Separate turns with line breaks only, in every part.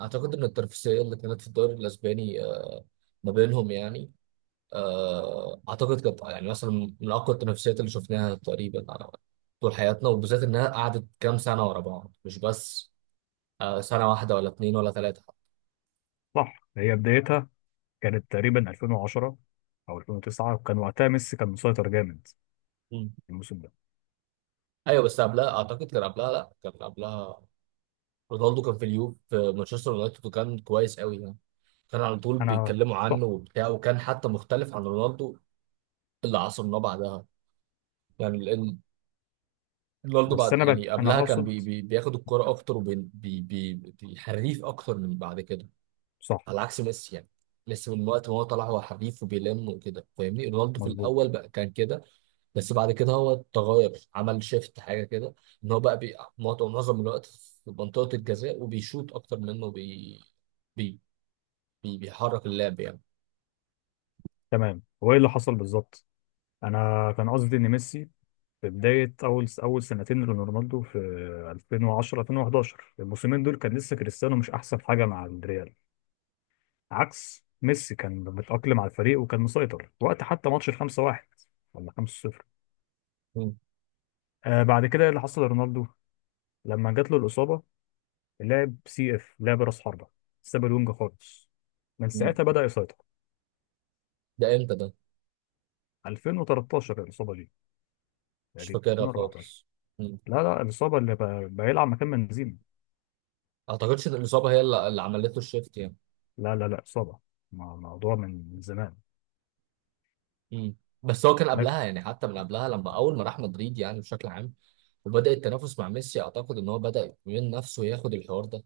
اعتقد ان التنافسيه اللي كانت في الدوري الاسباني ما بينهم يعني، اعتقد كانت يعني مثلا من اقوى التنافسيات اللي شفناها تقريبا على طول حياتنا، وبالذات انها قعدت كام سنه ورا بعض، مش بس سنه واحده ولا اتنين ولا ثلاثه.
صح، هي بدايتها كانت تقريبا 2010 او 2009. وكان وقتها ميسي كان مسيطر جامد
مم.
الموسم ده.
ايوه، بس قبلها اعتقد كان قبلها، لا كان قبلها رونالدو كان في اليوف في مانشستر يونايتد، وكان كويس قوي يعني، كان على طول
انا،
بيتكلموا
صح.
عنه وبتاع، وكان حتى مختلف عن رونالدو اللي عصرناه بعدها يعني. رونالدو
بس
بعد يعني
انا
قبلها كان بي
اقصد.
بي بياخد الكرة أكتر وبيحريف أكتر من بعد كده،
صح.
على عكس ميسي يعني. ميسي من وقت ما هو طلع هو حريف وبيلم وكده، فاهمني؟ رونالدو في
مظبوط.
الأول بقى كان كده، بس بعد كده هو اتغير، عمل شيفت حاجة كده، إن هو بقى بي معظم الوقت في منطقة الجزاء وبيشوط أكتر منه بي بي بي بيحرك اللعب يعني.
تمام. هو ايه اللي حصل بالظبط؟ انا كان قصدي ان ميسي في بدايه اول سنتين لرونالدو في 2010 2011، الموسمين دول كان لسه كريستيانو مش احسن حاجه مع الريال، عكس ميسي كان متاقلم على الفريق وكان مسيطر وقت حتى ماتش ال 5-1 ولا 5-0.
مم.
بعد كده، إيه اللي حصل لرونالدو لما جات له الإصابة؟ لعب سي إف، لعب رأس حربة، ساب الونج خالص. من
مم.
ساعتها بدأ يسيطر.
ده إمتى ده؟
2013 الإصابة دي،
مش
تقريبا
فاكرها
2014.
خالص. مم.
لا لا، الإصابة اللي بيلعب مكان بنزيما.
أعتقدش إن الإصابة هي اللي عملته الشيفت يعني.
لا لا لا، إصابة موضوع من زمان.
مم. بس هو كان
لك.
قبلها يعني، حتى من قبلها لما اول ما راح مدريد يعني بشكل عام، وبدا التنافس مع ميسي، اعتقد ان هو بدا من نفسه ياخد الحوار ده،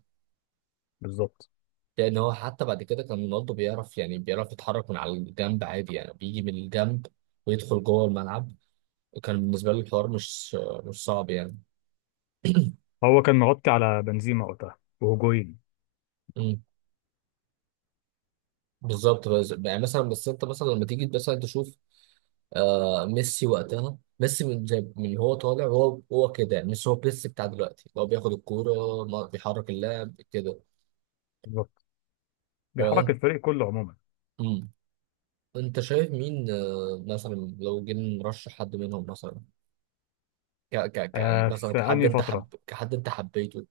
بالظبط،
لان هو حتى بعد كده كان رونالدو بيعرف يعني، بيعرف يتحرك من على الجنب عادي يعني، بيجي من الجنب ويدخل جوه الملعب. كان بالنسبه له الحوار مش صعب يعني.
هو كان مغطي على بنزيما وقتها وهجوين.
مم. بالظبط، بس يعني مثلا، بس انت مثلا لما تيجي مثلا تشوف ميسي، وقتها ميسي من جاب من هو طالع، هو هو كده مش هو ميسي بتاع دلوقتي، هو بياخد الكوره بيحرك اللاعب كده.
بالظبط، بيحرك
أنت.
الفريق كله عموما.
مم. أنت شايف مين مثلا، لو جينا نرشح حد منهم مثلا، يعني مثلا
في
كحد
أنهي
أنت
فترة؟
حب، كحد أنت حبيته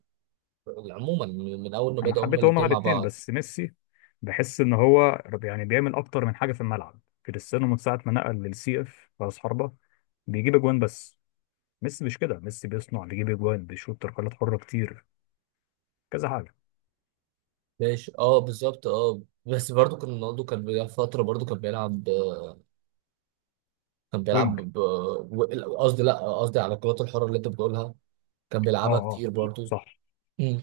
عموما من من أول ما
انا
بدأوا هما
حبيت هما
الاتنين مع
الاثنين،
بعض.
بس ميسي بحس ان هو يعني بيعمل اكتر من حاجه في الملعب. كريستيانو من ساعه ما نقل للسي اف راس حربه بيجيب اجوان بس. ميسي مش كده، ميسي بيصنع، بيجيب اجوان، بيشوط تركلات حره كتير، كذا حاجه.
ماشي، أه بالظبط، أه بس برضه كان رونالدو كان بيلعب فترة، برضه كان بيلعب كان بيلعب
وينج.
قصدي، لا قصدي على الكرات الحرة اللي أنت بتقولها، كان
اه
بيلعبها
اه،
كتير برضه.
صح.
مم.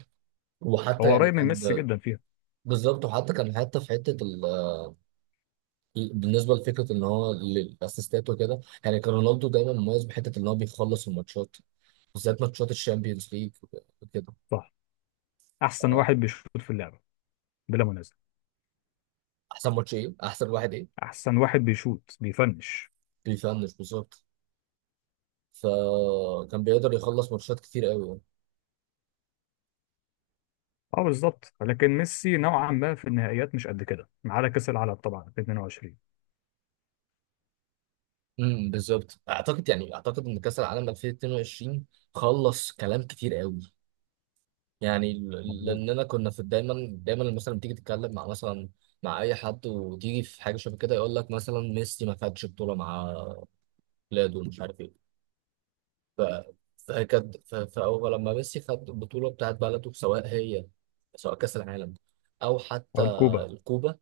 وحتى
هو
يعني
قريب من
كان
ميسي جدا فيها.
بالظبط، وحتى كان، حتى في حتة بالنسبه لفكره ان هو للاسيستات وكده يعني، كان رونالدو دايما مميز بحته ان هو بيخلص الماتشات، بالذات ماتشات الشامبيونز ليج وكده.
صح. احسن واحد بيشوط في اللعبه بلا منازع.
احسن ماتش ايه؟ احسن واحد ايه؟
احسن واحد بيشوط بيفنش.
بيفنش بالظبط، فكان بيقدر يخلص ماتشات كتير قوي يعني.
اه بالظبط، لكن ميسي نوعا ما في النهائيات مش قد كده، ما عدا كاس العالم طبعا في 22.
بالظبط، اعتقد يعني اعتقد ان كاس العالم 2022 خلص كلام كتير قوي يعني،
مظبوط.
لاننا كنا في دايما، دايما مثلا لما تيجي تتكلم مع مثلا، مع اي حد وتيجي في حاجه شبه كده، يقول لك مثلا ميسي ما خدش بطوله مع بلاده ومش عارف ايه، ف- فكانت فهو لما ميسي خد البطولة بتاعت بلده، سواء هي سواء كأس العالم أو حتى
او الكوبا.
الكوبا،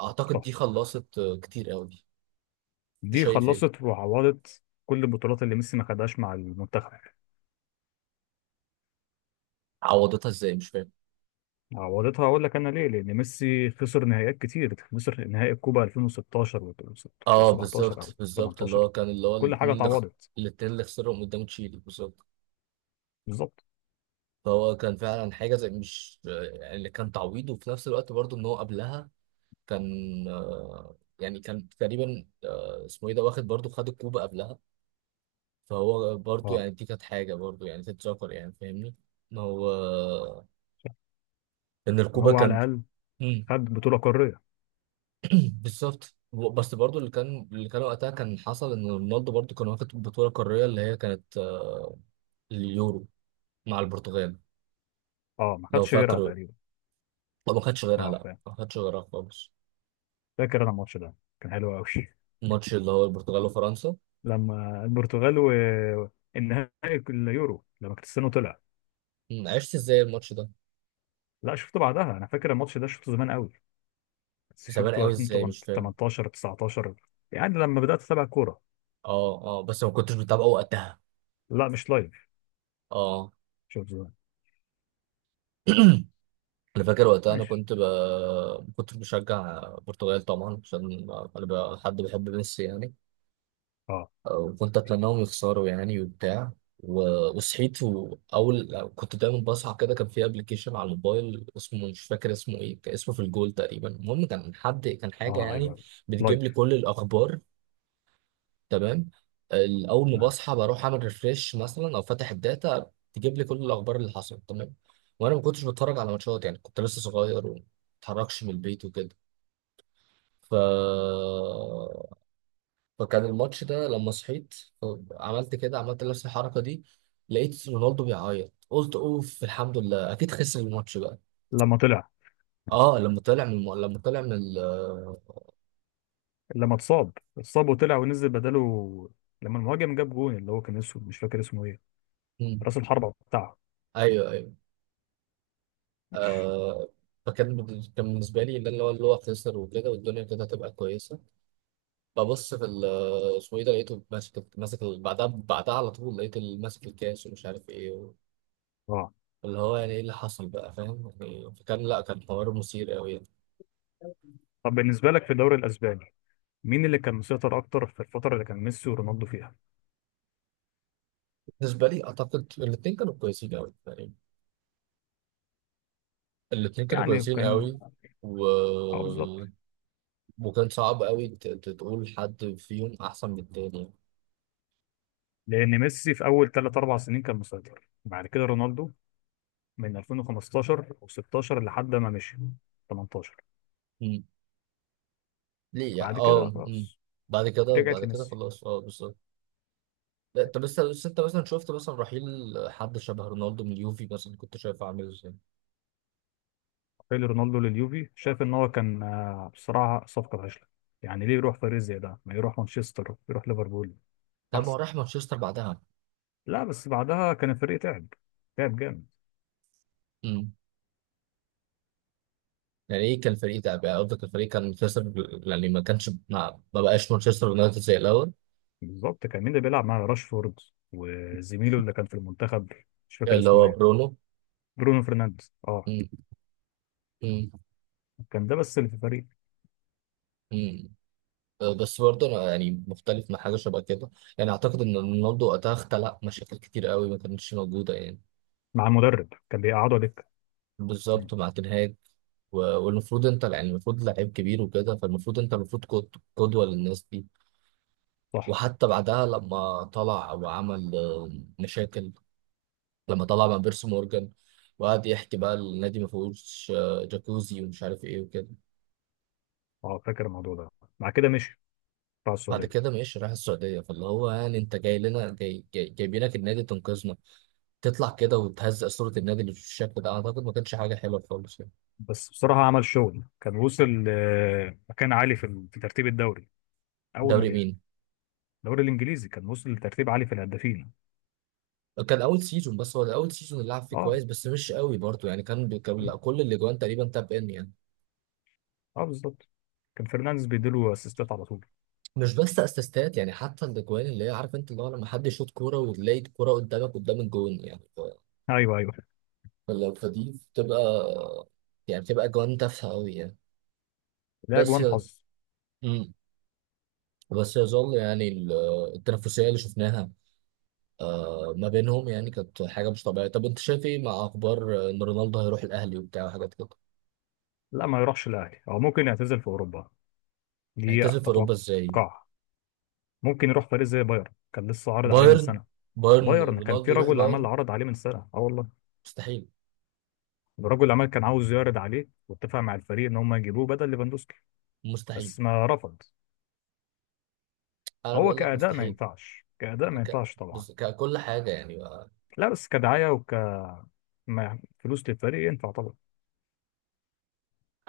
أعتقد
صح،
دي خلصت كتير قوي. أنت
دي
شايف إيه؟
خلصت وعوضت كل البطولات اللي ميسي ما خدهاش مع المنتخب.
عوضتها إزاي؟ مش فاهم.
عوضتها، اقول لك انا ليه: لان ميسي خسر نهائيات كتير، خسر نهائي الكوبا 2016
أه
و17 او
بالظبط بالظبط، اللي هو
18،
كان، اللي هو
كل حاجه
الاتنين اللي
اتعوضت.
الاتنين اللي خسرهم قدام تشيلي بالظبط.
بالظبط.
فهو كان فعلا حاجة زي مش يعني اللي كان تعويض، وفي نفس الوقت برضه إن هو قبلها كان يعني كان تقريبا اسمه إيه ده، واخد برضه، خد الكوبا قبلها، فهو برضو
اه،
يعني دي كانت حاجة برضو يعني تتذكر يعني، فاهمني ان هو، ان
ان
الكوبا
هو على
كان.
الاقل
مم.
خد بطوله قاريه.
بالظبط، بس برضو اللي كان، اللي كان وقتها كان حصل ان رونالدو برضو كان واخد بطولة قارية، اللي هي كانت اليورو مع البرتغال،
اه، ما
لو
خدش غيرها
فاكر.
تقريبا.
لو ما خدش غيرها،
اه
لا
فاهم.
ما خدش غيرها خالص.
فاكر انا الماتش ده، كان حلو قوي
الماتش اللي هو البرتغال وفرنسا.
لما البرتغال والنهائي، اليورو، لما كريستيانو طلع.
مم، عشت ازاي الماتش ده؟
لا، شفته بعدها. انا فاكر الماتش ده شفته زمان قوي، بس
زمان
شفته
قوي ازاي؟ مش فاهم.
2018 19. يعني لما بدأت أتابع كورة.
اه اه، بس ما كنتش بتابعه وقتها.
لا، مش لايف.
اه.
شوف، زمان.
انا فاكر وقتها، انا
ماشي.
كنت ب... كنت بشجع البرتغال طبعا، عشان انا ب... حد بيحب ميسي يعني،
اه
وكنت اتمناهم يخسروا يعني وبتاع و... وصحيت، واول كنت دايما بصحى كده، كان في ابلكيشن على الموبايل اسمه مش فاكر اسمه ايه، كان اسمه في الجول تقريبا، المهم كان حد كان حاجه
اه.
يعني
ايوه،
بتجيب لي
لايف.
كل الاخبار. تمام. اول ما
نعم.
بصحى بروح اعمل ريفريش مثلا او فاتح الداتا، تجيب لي كل الاخبار اللي حصلت. تمام. وانا ما كنتش بتفرج على ماتشات يعني، كنت لسه صغير وما اتحركش من البيت وكده، ف... فكان الماتش ده لما صحيت، عملت كده، عملت نفس الحركه دي، لقيت رونالدو بيعيط، قلت اوف الحمد لله اكيد خسر الماتش بقى.
لما طلع.
اه لما طلع من لما طلع من ال...
لما اتصاب. اتصاب وطلع ونزل بداله. لما المهاجم جاب جون، اللي هو كان اسمه مش فاكر اسمه ايه،
مم.
راس الحربة بتاعه.
ايوه ايوه. آه. فكان كان بالنسبة لي اللي، اللي هو خسر وكده، والدنيا كده هتبقى كويسة، ببص في اسمه ايه ده، لقيته ماسك، ماسك بعدها، بعدها على طول لقيت ماسك الكاس ومش عارف ايه
اه.
اللي هو يعني ايه اللي حصل بقى، فاهم يعني. فكان لا كان حوار مثير قوي يعني.
طب بالنسبة لك في الدوري الأسباني، مين اللي كان مسيطر أكتر في الفترة اللي كان ميسي ورونالدو فيها؟
بالنسبة لي اعتقد الاتنين كانوا كويسين قوي يعني، الاتنين كانوا
يعني
كويسين
كان.
قوي و...
اه بالظبط.
وكان صعب قوي تقول حد فيهم احسن من التاني.
لأن ميسي في أول ثلاث أربع سنين كان مسيطر، بعد كده رونالدو من 2015 و16 لحد ما مشي 18.
مم. ليه يعني؟
بعد
اه
كده
مم.
خلاص،
بعد كده،
رجعت
بعد كده
لميسي.
خلاص، اه بالظبط. لا انت لسه، لسه انت مثلا شفت مثلا رحيل حد شبه رونالدو من اليوفي مثلا، كنت شايفه عامل ازاي؟
رجع رونالدو لليوفي، شاف ان هو كان بصراحه صفقه فاشله. يعني ليه يروح فريق زي ده؟ ما يروح مانشستر، يروح ليفربول
ده ما هو
احسن.
راح مانشستر بعدها.
لا، بس بعدها كان الفريق تعب، تعب جامد.
امم، يعني ايه كان الفريق ده بقى، قصدك الفريق كان مانشستر، يعني ما كانش ما بقاش مانشستر يونايتد زي الاول.
بالظبط. كان مين اللي بيلعب مع راشفورد وزميله اللي كان في المنتخب؟ مش فاكر
اللي
اسمه
هو
ايه.
برونو.
برونو فرنانديز، اه.
امم، امم،
كان ده بس اللي في الفريق.
امم. أه، بس برضه انا يعني مختلف مع حاجه شبه كده يعني. اعتقد ان رونالدو وقتها خلق مشاكل كتير قوي ما كانتش موجوده يعني،
مع المدرب كان بيقعدوا دكه. مم.
بالظبط مع تنهاج. والمفروض انت يعني، المفروض لعيب كبير وكده، فالمفروض انت المفروض قدوه للناس دي.
صح.
وحتى بعدها لما طلع وعمل مشاكل، لما طلع مع بيرسي مورجان وقعد يحكي بقى النادي ما فيهوش جاكوزي ومش عارف ايه وكده.
اه، فاكر الموضوع ده. مع كده مشي بتاع
بعد
السعوديه.
كده ماشي راح السعودية، فاللي هو يعني انت جاي لنا، جاي جايبينك النادي تنقذنا، تطلع كده وتهزق صورة النادي اللي في الشكل ده، اعتقد ما كانش حاجة حلوة خالص يعني.
بس بصراحة عمل شغل، كان وصل مكان عالي في في ترتيب الدوري أول ما
دوري
جه.
مين؟
الدوري الإنجليزي، كان وصل لترتيب عالي في الهدافين.
كان اول سيزون، بس هو ده اول سيزون اللي لعب فيه
أه.
كويس، بس مش قوي برضه يعني، كان لا، كل الاجوان تقريبا تاب ان يعني.
أه بالظبط، كان فرنانديز بيديله أسيستات على طول.
مش بس اسيستات يعني، حتى الاجوان اللي هي عارف انت اللي هو لما حد يشوط كوره وتلاقي الكوره قدامك قدام الجون يعني،
أيوه أيوه.
فلو فدي بتبقى، يعني بتبقى اجوان تافهه قوي يعني.
لا،
بس
أجوان
ي...
حظ.
مم. بس يظل يعني التنافسيه اللي شفناها ما بينهم يعني، كانت حاجه مش طبيعيه. طب انت شايف ايه مع اخبار ان رونالدو هيروح الاهلي وبتاع وحاجات كده؟
لا ما يروحش الأهلي، أو ممكن يعتزل في أوروبا. دي
هيعتزل في اوروبا ازاي؟
أتوقع. ممكن يروح فريق زي بايرن، كان لسه عارض عليه من
بايرن؟
سنة.
بايرن،
بايرن، كان في
رونالدو يروح
رجل عمل
بايرن؟
عرض عليه من سنة، أه والله.
مستحيل.
الرجل العمل كان عاوز يعرض عليه واتفق مع الفريق إن هم يجيبوه بدل ليفاندوسكي،
مستحيل،
بس ما رفض.
انا
هو
بقول لك
كأداء ما
مستحيل.
ينفعش، كأداء ما
ك...
ينفعش طبعا.
ككل حاجه يعني.
لا، بس كدعاية وكفلوس للفريق ينفع طبعا.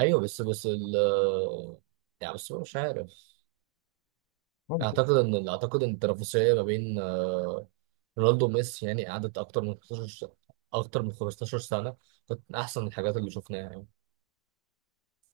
ايوه بس، بس ال يعني بس مش عارف. اعتقد
ممكن.
ان، اعتقد ان التنافسيه ما بين رونالدو وميسي يعني قعدت اكتر من 15 سنه، كانت من احسن الحاجات اللي شفناها يعني.